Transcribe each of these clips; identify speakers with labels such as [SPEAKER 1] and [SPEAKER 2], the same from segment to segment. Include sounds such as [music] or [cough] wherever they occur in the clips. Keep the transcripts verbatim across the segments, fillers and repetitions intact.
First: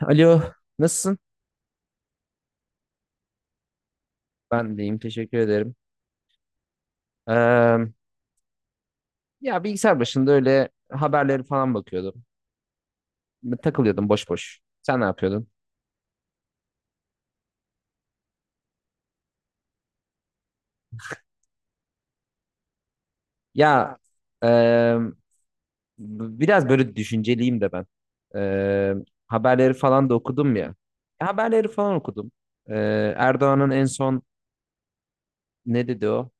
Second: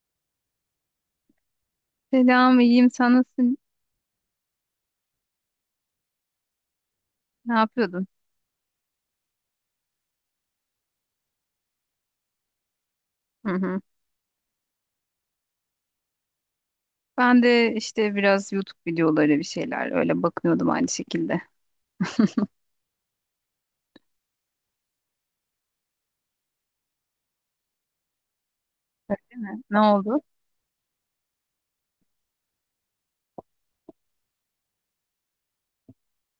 [SPEAKER 1] Alo, nasılsın?
[SPEAKER 2] Selam, iyiyim. Sen nasılsın?
[SPEAKER 1] Ben deyim, teşekkür ederim.
[SPEAKER 2] Ne
[SPEAKER 1] Ee,
[SPEAKER 2] yapıyordun?
[SPEAKER 1] ya bilgisayar başında öyle haberleri falan bakıyordum.
[SPEAKER 2] Hı hı.
[SPEAKER 1] Takılıyordum boş boş. Sen ne yapıyordun?
[SPEAKER 2] Ben de işte biraz YouTube videoları bir şeyler öyle bakınıyordum aynı şekilde.
[SPEAKER 1] Ya e, biraz böyle düşünceliyim de ben. Ee,
[SPEAKER 2] Öyle mi?
[SPEAKER 1] haberleri
[SPEAKER 2] Ne
[SPEAKER 1] falan da
[SPEAKER 2] oldu?
[SPEAKER 1] okudum ya. E, Haberleri falan okudum. Ee, Erdoğan'ın en son ne dedi o?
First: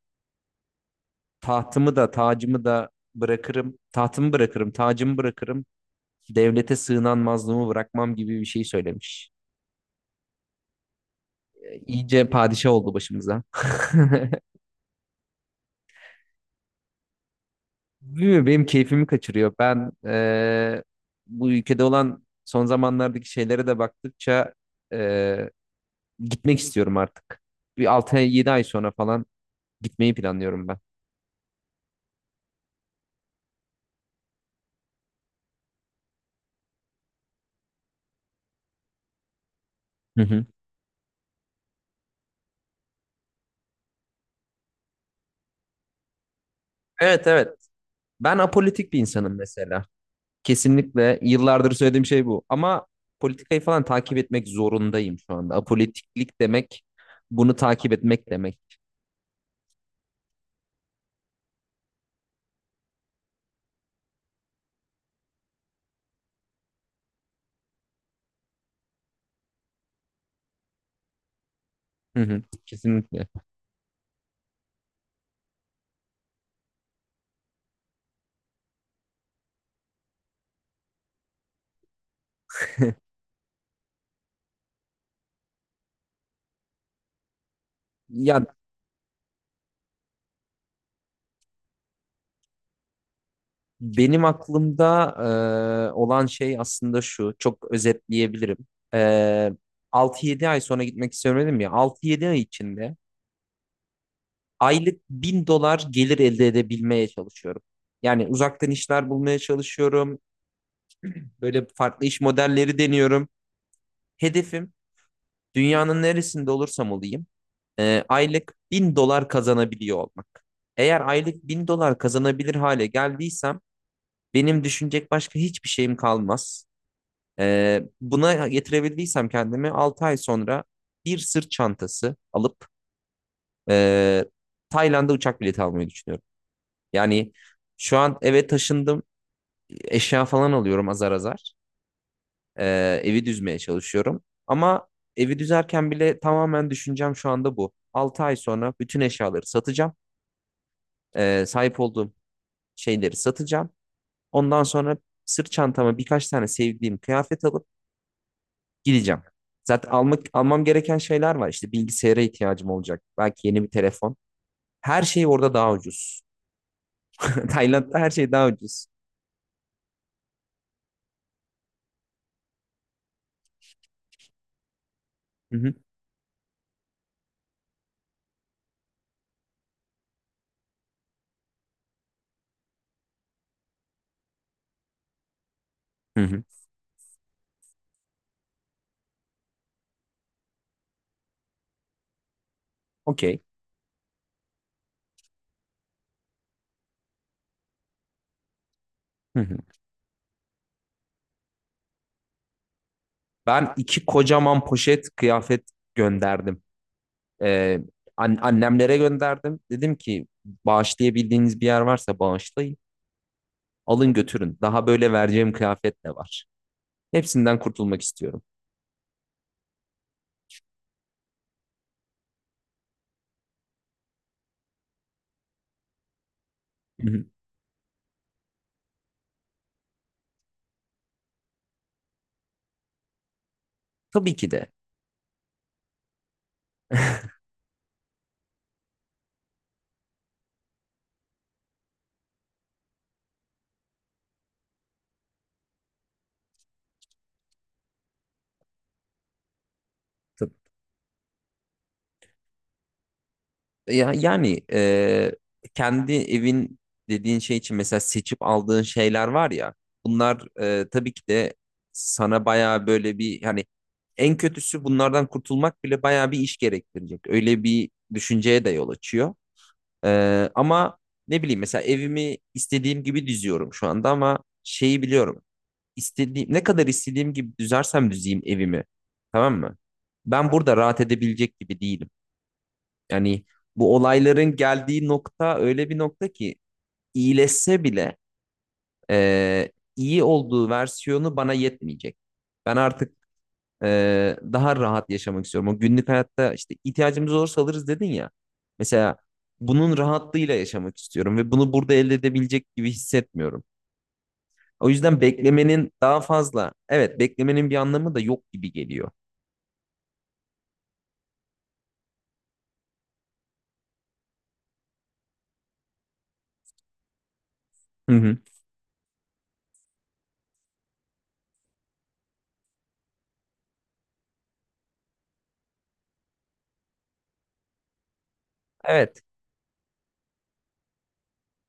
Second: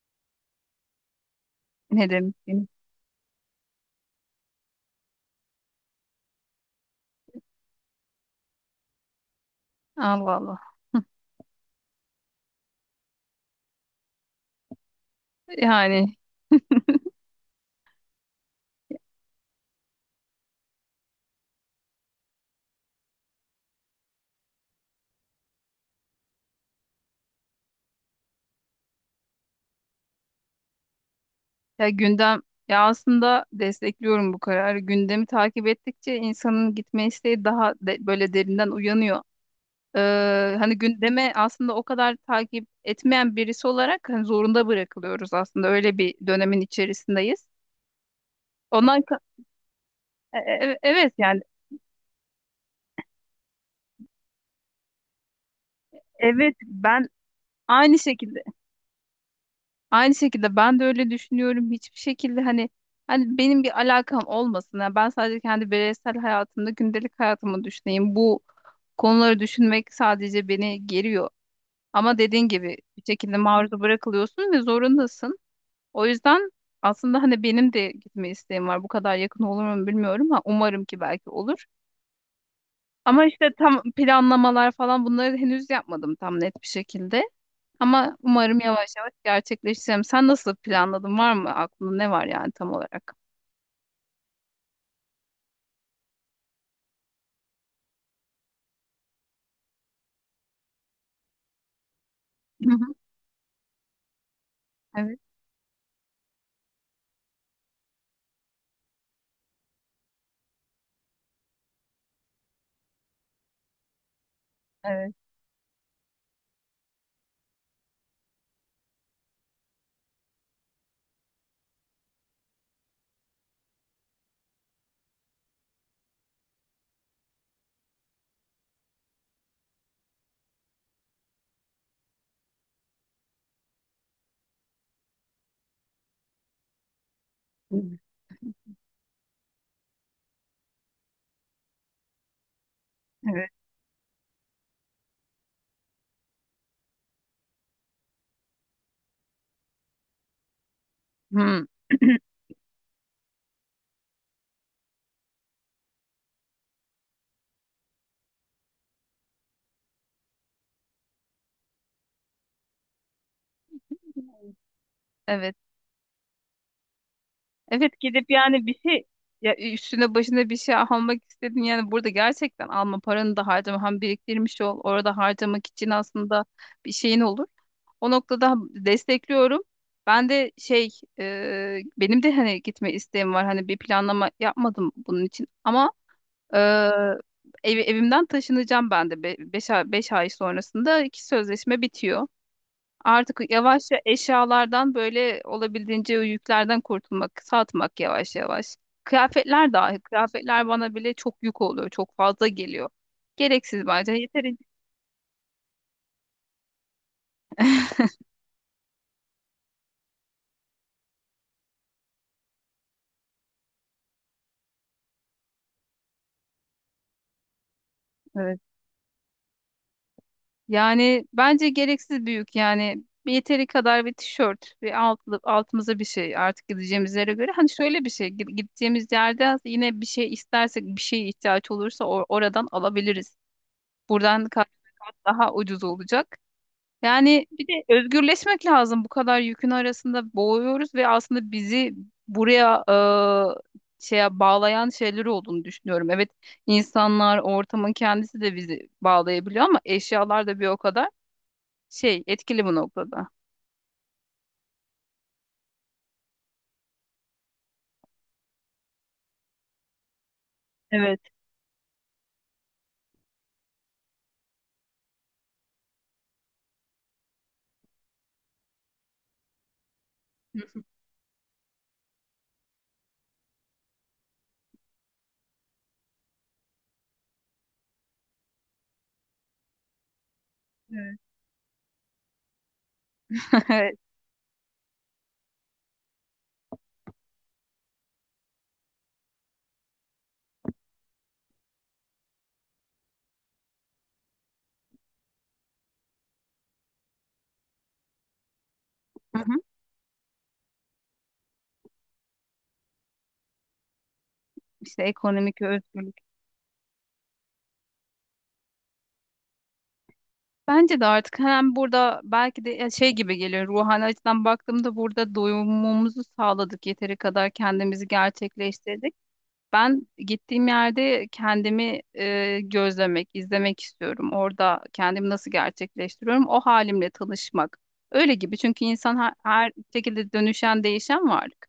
[SPEAKER 1] Tahtımı da
[SPEAKER 2] Ne
[SPEAKER 1] tacımı
[SPEAKER 2] demiştin?
[SPEAKER 1] da bırakırım. Tahtımı bırakırım, tacımı bırakırım. Devlete sığınan mazlumu bırakmam gibi bir şey söylemiş.
[SPEAKER 2] Allah Allah.
[SPEAKER 1] İyice padişah oldu başımıza. [laughs]
[SPEAKER 2] Yani
[SPEAKER 1] Bilmiyorum, benim keyfimi kaçırıyor. Ben eee, bu ülkede olan son zamanlardaki şeylere de baktıkça eee, gitmek istiyorum artık. Bir altı ay, yedi ay sonra falan gitmeyi planlıyorum ben.
[SPEAKER 2] ya gündem ya aslında destekliyorum bu kararı. Gündemi takip ettikçe insanın gitme isteği daha de- böyle derinden uyanıyor.
[SPEAKER 1] Hı hı.
[SPEAKER 2] Ee, hani gündeme aslında o kadar takip etmeyen birisi olarak hani zorunda bırakılıyoruz aslında. Öyle bir dönemin
[SPEAKER 1] Evet,
[SPEAKER 2] içerisindeyiz.
[SPEAKER 1] evet. Ben apolitik bir
[SPEAKER 2] Ondan.
[SPEAKER 1] insanım mesela.
[SPEAKER 2] E- e- e, Evet,
[SPEAKER 1] Kesinlikle
[SPEAKER 2] yani
[SPEAKER 1] yıllardır söylediğim şey bu. Ama politikayı falan takip etmek zorundayım şu anda. Apolitiklik
[SPEAKER 2] evet,
[SPEAKER 1] demek
[SPEAKER 2] ben
[SPEAKER 1] bunu takip
[SPEAKER 2] aynı
[SPEAKER 1] etmek
[SPEAKER 2] şekilde
[SPEAKER 1] demek.
[SPEAKER 2] aynı şekilde ben de öyle düşünüyorum. Hiçbir şekilde hani hani benim bir alakam olmasın. Yani ben sadece kendi bireysel hayatımda gündelik hayatımı düşüneyim. Bu konuları düşünmek sadece beni geriyor. Ama
[SPEAKER 1] Hı hı,
[SPEAKER 2] dediğin gibi bir
[SPEAKER 1] kesinlikle.
[SPEAKER 2] şekilde maruz bırakılıyorsun ve zorundasın. O yüzden aslında hani benim de gitme isteğim var. Bu kadar yakın olur mu bilmiyorum ama umarım ki belki olur. Ama işte tam planlamalar falan bunları henüz yapmadım tam net bir şekilde. Ama
[SPEAKER 1] Ya
[SPEAKER 2] umarım yavaş yavaş gerçekleşeceğim. Sen nasıl planladın? Var mı aklında, ne var yani tam olarak?
[SPEAKER 1] benim aklımda e, olan şey aslında şu. Çok özetleyebilirim. E, altı yedi ay sonra gitmek istiyorum dedim ya. Altı yedi ay
[SPEAKER 2] Hı hı.
[SPEAKER 1] içinde aylık
[SPEAKER 2] Evet.
[SPEAKER 1] bin dolar gelir elde edebilmeye çalışıyorum. Yani uzaktan işler bulmaya çalışıyorum. Böyle farklı iş modelleri deniyorum. Hedefim
[SPEAKER 2] Evet.
[SPEAKER 1] dünyanın neresinde olursam olayım e, aylık bin dolar kazanabiliyor olmak. Eğer aylık bin dolar kazanabilir hale geldiysem benim düşünecek başka hiçbir şeyim kalmaz. E, buna getirebildiysem kendimi altı ay sonra bir sırt çantası alıp e, Tayland'a uçak bileti almayı düşünüyorum. Yani
[SPEAKER 2] Hı.
[SPEAKER 1] şu an eve taşındım. Eşya falan alıyorum azar azar. Ee, evi
[SPEAKER 2] Evet.
[SPEAKER 1] düzmeye çalışıyorum. Ama evi düzerken bile tamamen düşüncem şu anda bu. Altı ay sonra bütün eşyaları satacağım. Ee,
[SPEAKER 2] Hı.
[SPEAKER 1] sahip olduğum şeyleri satacağım. Ondan sonra sırt çantama birkaç tane sevdiğim kıyafet alıp gideceğim. Zaten almak almam gereken şeyler var. İşte bilgisayara ihtiyacım olacak. Belki yeni bir telefon.
[SPEAKER 2] [clears throat]
[SPEAKER 1] Her şey orada
[SPEAKER 2] Evet.
[SPEAKER 1] daha ucuz. [laughs] Tayland'da
[SPEAKER 2] Evet,
[SPEAKER 1] her
[SPEAKER 2] gidip
[SPEAKER 1] şey daha
[SPEAKER 2] yani bir
[SPEAKER 1] ucuz.
[SPEAKER 2] şey, ya üstüne başına bir şey almak istedin yani, burada gerçekten alma, paranı da harcama, hem biriktirmiş ol orada
[SPEAKER 1] Hı
[SPEAKER 2] harcamak
[SPEAKER 1] hı.
[SPEAKER 2] için, aslında bir şeyin olur. O noktada destekliyorum. Ben de şey e, benim de hani gitme isteğim var, hani bir planlama yapmadım bunun için ama
[SPEAKER 1] Hı hı.
[SPEAKER 2] Ee, ev- evimden taşınacağım ben de. Be beş ay, beş ay sonrasında iki sözleşme bitiyor.
[SPEAKER 1] Okey.
[SPEAKER 2] Artık yavaşça eşyalardan böyle olabildiğince o yüklerden kurtulmak, satmak, yavaş yavaş.
[SPEAKER 1] Hı hı.
[SPEAKER 2] Kıyafetler dahi, kıyafetler bana bile çok yük oluyor, çok fazla geliyor.
[SPEAKER 1] Ben
[SPEAKER 2] Gereksiz
[SPEAKER 1] iki
[SPEAKER 2] bence. Yeterince.
[SPEAKER 1] kocaman poşet kıyafet gönderdim. Ee, an- annemlere gönderdim. Dedim ki bağışlayabildiğiniz bir yer varsa bağışlayın. Alın götürün. Daha böyle vereceğim kıyafet de var. Hepsinden kurtulmak istiyorum.
[SPEAKER 2] Yani bence gereksiz büyük, yani bir yeteri kadar bir tişört ve altlı, altımıza bir şey artık,
[SPEAKER 1] Hı
[SPEAKER 2] gideceğimiz
[SPEAKER 1] hı.
[SPEAKER 2] yere göre. Hani şöyle bir şey, gi- gideceğimiz yerde aslında yine bir şey istersek, bir şeye ihtiyaç olursa or- oradan alabiliriz.
[SPEAKER 1] Tabii
[SPEAKER 2] Buradan
[SPEAKER 1] ki de.
[SPEAKER 2] kat be kat daha ucuz olacak.
[SPEAKER 1] [laughs]
[SPEAKER 2] Yani bir de özgürleşmek lazım, bu kadar yükün arasında boğuyoruz ve aslında bizi buraya, e, şeye bağlayan şeyler olduğunu düşünüyorum. Evet, insanlar, ortamın kendisi de bizi bağlayabiliyor ama eşyalar
[SPEAKER 1] Tab-
[SPEAKER 2] da bir o kadar şey etkili bu noktada.
[SPEAKER 1] Ya, yani e, kendi evin dediğin şey için mesela seçip aldığın şeyler var ya. Bunlar e, tabii
[SPEAKER 2] Evet.
[SPEAKER 1] ki de sana bayağı böyle bir hani en kötüsü bunlardan kurtulmak bile bayağı bir iş gerektirecek. Öyle bir düşünceye de yol açıyor. Ee,
[SPEAKER 2] Hı.
[SPEAKER 1] ama ne bileyim mesela evimi istediğim gibi düzüyorum şu anda ama şeyi biliyorum. İstediğim, ne kadar istediğim gibi düzersem düzeyim evimi. Tamam mı? Ben burada rahat
[SPEAKER 2] Evet.
[SPEAKER 1] edebilecek gibi değilim. Yani
[SPEAKER 2] [laughs]
[SPEAKER 1] bu
[SPEAKER 2] Evet.
[SPEAKER 1] olayların geldiği nokta öyle bir nokta ki iyileşse bile e, iyi olduğu versiyonu bana yetmeyecek. Ben artık ee, daha rahat yaşamak istiyorum. O günlük hayatta işte ihtiyacımız olursa alırız dedin ya. Mesela
[SPEAKER 2] Hı hı.
[SPEAKER 1] bunun rahatlığıyla yaşamak istiyorum ve bunu burada elde edebilecek gibi hissetmiyorum. O
[SPEAKER 2] İşte
[SPEAKER 1] yüzden
[SPEAKER 2] ekonomik
[SPEAKER 1] beklemenin
[SPEAKER 2] özgürlük.
[SPEAKER 1] daha fazla, evet beklemenin bir anlamı da yok gibi geliyor.
[SPEAKER 2] Bence de artık hem burada belki de, ya şey gibi geliyor, ruhani açıdan baktığımda burada doyumumuzu sağladık, yeteri kadar kendimizi
[SPEAKER 1] Hı hı.
[SPEAKER 2] gerçekleştirdik. Ben gittiğim yerde kendimi e, gözlemek, izlemek istiyorum. Orada kendimi nasıl gerçekleştiriyorum, o halimle tanışmak. Öyle gibi, çünkü insan
[SPEAKER 1] Evet,
[SPEAKER 2] her, her şekilde dönüşen, değişen varlık.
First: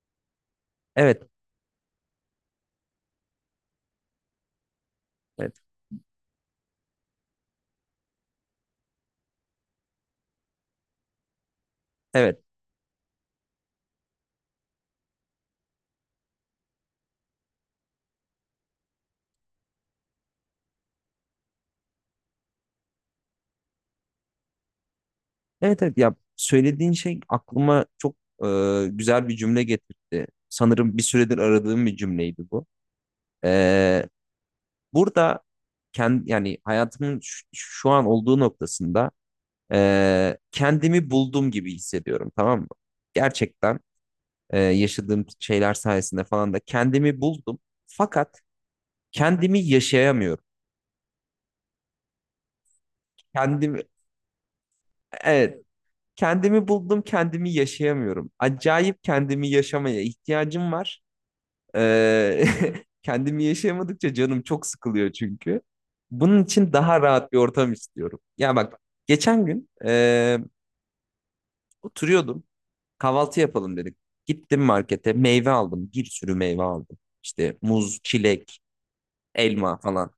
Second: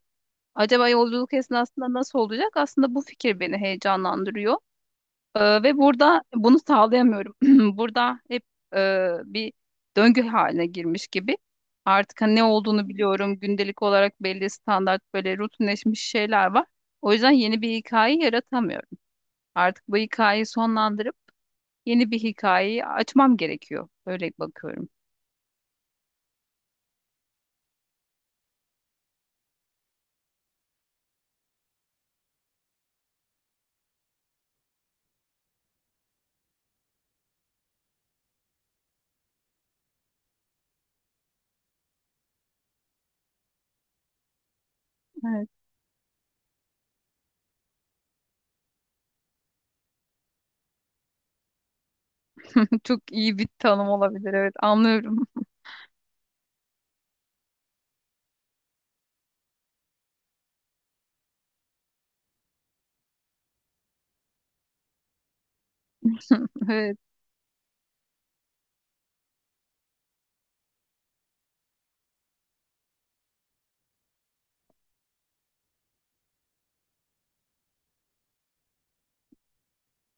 [SPEAKER 2] Acaba
[SPEAKER 1] evet,
[SPEAKER 2] yolculuk esnasında nasıl olacak? Aslında bu fikir beni heyecanlandırıyor.
[SPEAKER 1] evet,
[SPEAKER 2] Ee, ve burada bunu sağlayamıyorum. [clears throat] Burada hep e, bir döngü haline girmiş gibi. Artık hani
[SPEAKER 1] evet,
[SPEAKER 2] ne olduğunu biliyorum. Gündelik olarak belli standart böyle rutinleşmiş şeyler var. O yüzden yeni bir hikaye yaratamıyorum. Artık bu hikayeyi sonlandırıp yeni bir hikayeyi açmam gerekiyor. Öyle bakıyorum.
[SPEAKER 1] evet, evet. Ya söylediğin şey aklıma çok e, güzel bir cümle getirdi. Sanırım bir süredir aradığım bir cümleydi bu. Ee, Burada kendi yani hayatımın şu şu an olduğu noktasında e, kendimi buldum gibi hissediyorum, tamam mı? Gerçekten e, yaşadığım
[SPEAKER 2] Evet.
[SPEAKER 1] şeyler sayesinde falan da kendimi buldum. Fakat kendimi yaşayamıyorum.
[SPEAKER 2] [laughs] Çok iyi bir
[SPEAKER 1] Kendimi,
[SPEAKER 2] tanım olabilir. Evet, anlıyorum.
[SPEAKER 1] evet, kendimi buldum, kendimi yaşayamıyorum. Acayip kendimi yaşamaya ihtiyacım var. E, [laughs] Kendimi yaşayamadıkça canım çok sıkılıyor çünkü. Bunun
[SPEAKER 2] [laughs]
[SPEAKER 1] için
[SPEAKER 2] Evet,
[SPEAKER 1] daha rahat bir ortam istiyorum. Ya bak geçen gün e, oturuyordum. Kahvaltı yapalım dedik. Gittim markete meyve aldım. Bir sürü meyve aldım. İşte muz, çilek, elma falan.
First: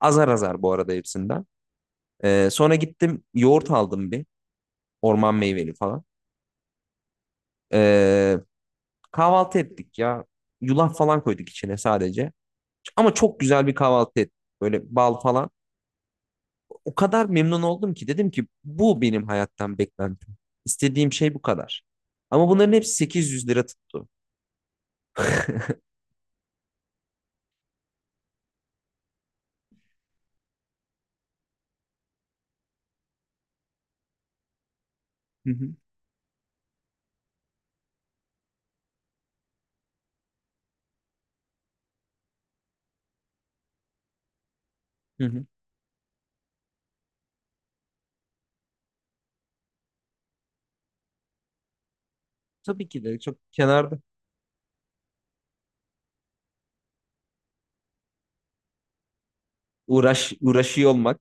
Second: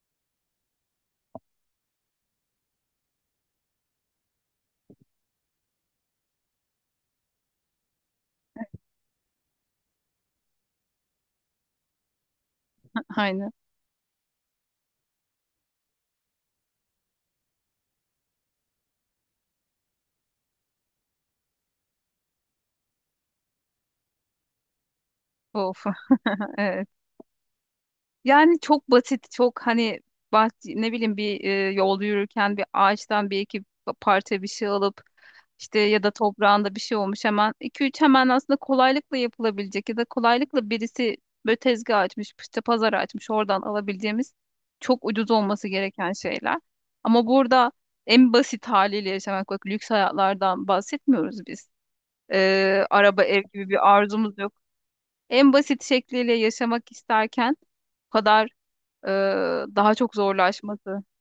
[SPEAKER 1] Azar azar bu arada hepsinden. Ee, sonra gittim yoğurt aldım bir. Orman meyveli falan. Ee, kahvaltı ettik ya. Yulaf falan koyduk içine sadece. Ama çok
[SPEAKER 2] aynen.
[SPEAKER 1] güzel bir kahvaltı ettik. Böyle bal falan. O kadar memnun oldum ki dedim ki bu benim hayattan beklentim. İstediğim şey bu kadar. Ama bunların hepsi 800 lira tuttu.
[SPEAKER 2] Of. [laughs] Evet. Yani çok basit, çok hani, bah ne bileyim, bir e, yolda yürürken bir ağaçtan bir iki pa- parça bir şey alıp,
[SPEAKER 1] Hı hı.
[SPEAKER 2] işte ya da toprağında bir şey olmuş hemen iki üç, hemen aslında kolaylıkla yapılabilecek ya da kolaylıkla birisi böyle tezgah açmış, işte pazar açmış, oradan alabileceğimiz çok
[SPEAKER 1] Hı
[SPEAKER 2] ucuz
[SPEAKER 1] hı.
[SPEAKER 2] olması gereken şeyler. Ama burada en basit haliyle yaşamak, bak lüks hayatlardan bahsetmiyoruz biz. Ee,
[SPEAKER 1] Tabii ki de
[SPEAKER 2] araba,
[SPEAKER 1] çok
[SPEAKER 2] ev gibi bir
[SPEAKER 1] kenarda.
[SPEAKER 2] arzumuz yok. En basit şekliyle yaşamak isterken kadar, e, daha çok
[SPEAKER 1] Uğraş uğraşıyor
[SPEAKER 2] zorlaşması.
[SPEAKER 1] olmak.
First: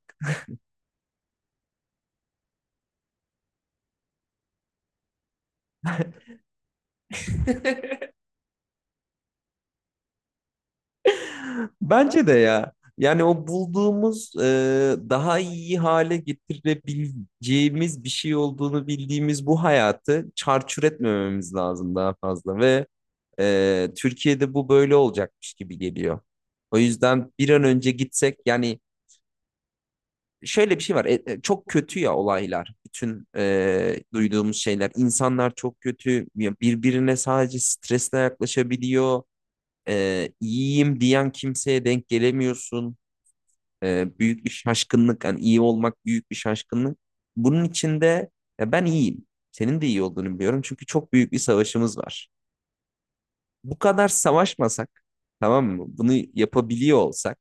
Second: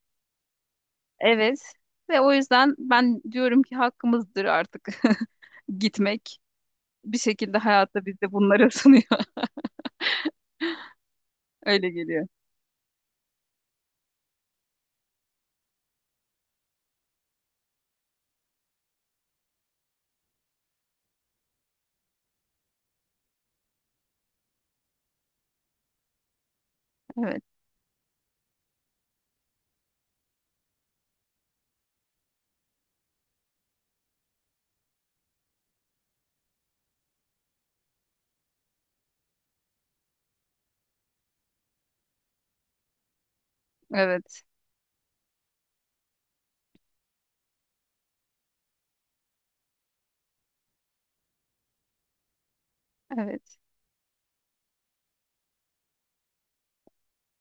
[SPEAKER 2] Evet. Ve o yüzden ben diyorum ki hakkımızdır artık [laughs] gitmek. Bir şekilde
[SPEAKER 1] [laughs]
[SPEAKER 2] hayatta bize bunları sunuyor. [laughs] Öyle
[SPEAKER 1] Bence
[SPEAKER 2] geliyor.
[SPEAKER 1] de ya. Yani o bulduğumuz e, daha iyi hale getirebileceğimiz bir şey olduğunu bildiğimiz bu hayatı çarçur etmememiz lazım daha fazla ve e, Türkiye'de bu böyle olacakmış gibi geliyor. O yüzden
[SPEAKER 2] Evet.
[SPEAKER 1] bir an önce gitsek yani şöyle bir şey var, e, e, çok kötü ya olaylar, bütün e, duyduğumuz şeyler, insanlar çok kötü. Ya birbirine sadece stresle yaklaşabiliyor, e, iyiyim diyen kimseye denk gelemiyorsun. E,
[SPEAKER 2] Evet.
[SPEAKER 1] büyük bir şaşkınlık. Yani iyi olmak büyük bir şaşkınlık. Bunun içinde ya ben iyiyim. Senin de iyi olduğunu biliyorum. Çünkü çok büyük bir savaşımız var.
[SPEAKER 2] Evet.
[SPEAKER 1] Bu kadar savaşmasak, tamam mı? Bunu yapabiliyor olsak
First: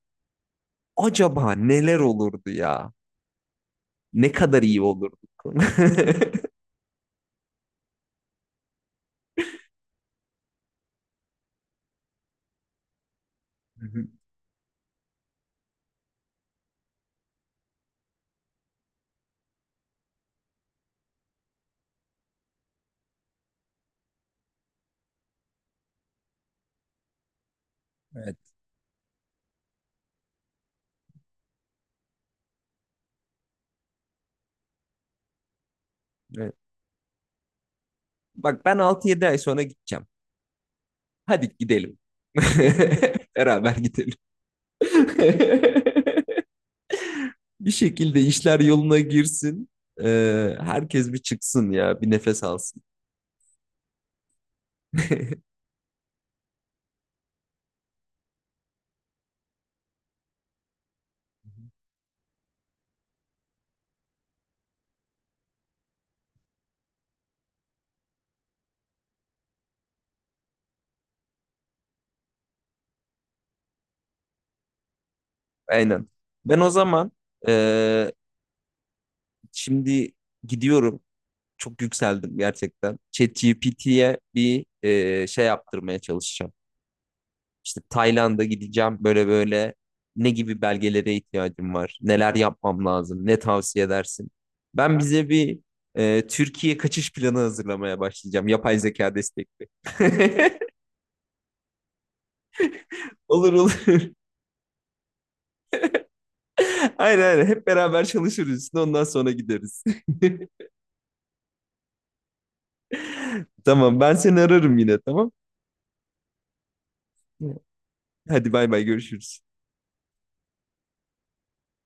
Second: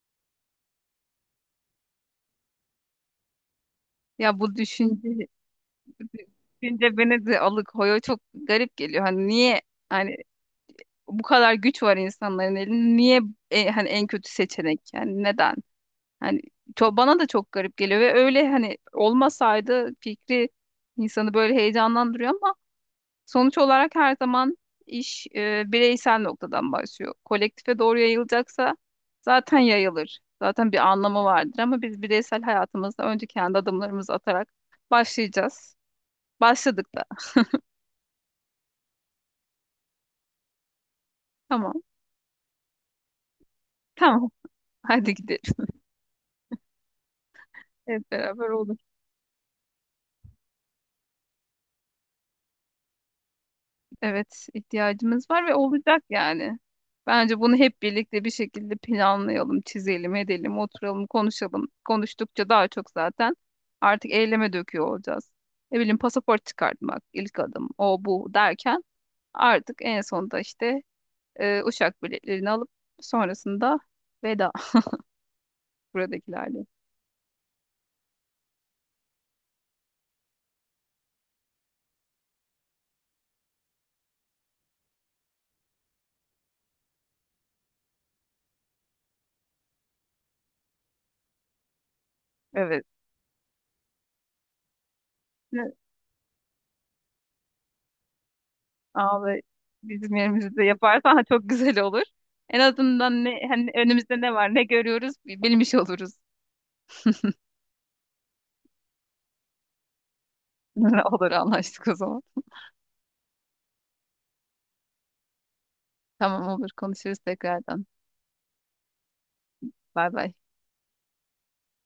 [SPEAKER 1] acaba neler olurdu ya? Ne
[SPEAKER 2] Ya bu
[SPEAKER 1] kadar iyi olurduk.
[SPEAKER 2] düşünce,
[SPEAKER 1] [laughs] Hı
[SPEAKER 2] düşünce beni de alıkoyuyor. Çok garip geliyor. Hani niye, hani bu kadar güç var insanların elinde. Niye e, hani en
[SPEAKER 1] hı.
[SPEAKER 2] kötü seçenek? Yani neden? Hani çok, bana da çok garip geliyor ve öyle hani olmasaydı fikri insanı böyle heyecanlandırıyor ama sonuç olarak her zaman iş e, bireysel noktadan başlıyor. Kolektife doğru
[SPEAKER 1] Evet.
[SPEAKER 2] yayılacaksa zaten yayılır. Zaten bir anlamı vardır ama biz bireysel hayatımızda önce kendi adımlarımızı atarak başlayacağız.
[SPEAKER 1] Evet.
[SPEAKER 2] Başladık da.
[SPEAKER 1] Bak ben altı yedi ay sonra gideceğim. Hadi
[SPEAKER 2] Tamam.
[SPEAKER 1] gidelim. [laughs] Beraber gidelim.
[SPEAKER 2] Tamam. [laughs] Hadi gidelim.
[SPEAKER 1] [laughs] Bir
[SPEAKER 2] Hep
[SPEAKER 1] şekilde
[SPEAKER 2] beraber
[SPEAKER 1] işler
[SPEAKER 2] olur.
[SPEAKER 1] yoluna girsin. Ee, herkes bir çıksın ya, bir nefes alsın.
[SPEAKER 2] Evet, ihtiyacımız var
[SPEAKER 1] [laughs]
[SPEAKER 2] ve olacak yani. Bence bunu hep birlikte bir şekilde planlayalım, çizelim, edelim, oturalım, konuşalım. Konuştukça daha çok zaten artık eyleme döküyor olacağız. Ne bileyim, pasaport çıkartmak ilk adım, o bu derken artık en sonunda işte, e, uçak biletlerini alıp sonrasında veda [laughs]
[SPEAKER 1] Aynen. Ben
[SPEAKER 2] buradakilerle.
[SPEAKER 1] o zaman ee, şimdi gidiyorum. Çok yükseldim gerçekten. ChatGPT'ye bir ee, şey yaptırmaya çalışacağım. İşte Tayland'a gideceğim. Böyle böyle ne gibi belgelere ihtiyacım var? Neler
[SPEAKER 2] Evet.
[SPEAKER 1] yapmam lazım? Ne tavsiye edersin? Ben bize bir
[SPEAKER 2] Ne-
[SPEAKER 1] ee, Türkiye kaçış planı hazırlamaya başlayacağım. Yapay zeka
[SPEAKER 2] Abi
[SPEAKER 1] destekli.
[SPEAKER 2] bizim yerimizde
[SPEAKER 1] [laughs]
[SPEAKER 2] yaparsan [laughs] çok güzel olur. En azından ne,
[SPEAKER 1] Olur
[SPEAKER 2] hani
[SPEAKER 1] olur.
[SPEAKER 2] önümüzde ne var, ne görüyoruz bilmiş oluruz.
[SPEAKER 1] [laughs] Aynen aynen. Hep beraber çalışırız üstüne ondan sonra gideriz. [laughs]
[SPEAKER 2] [laughs] Olur, anlaştık o zaman.
[SPEAKER 1] Tamam ben seni ararım yine tamam.
[SPEAKER 2] Tamam, olur, konuşuruz tekrardan.
[SPEAKER 1] Hadi bay bay görüşürüz.
[SPEAKER 2] Bay bay.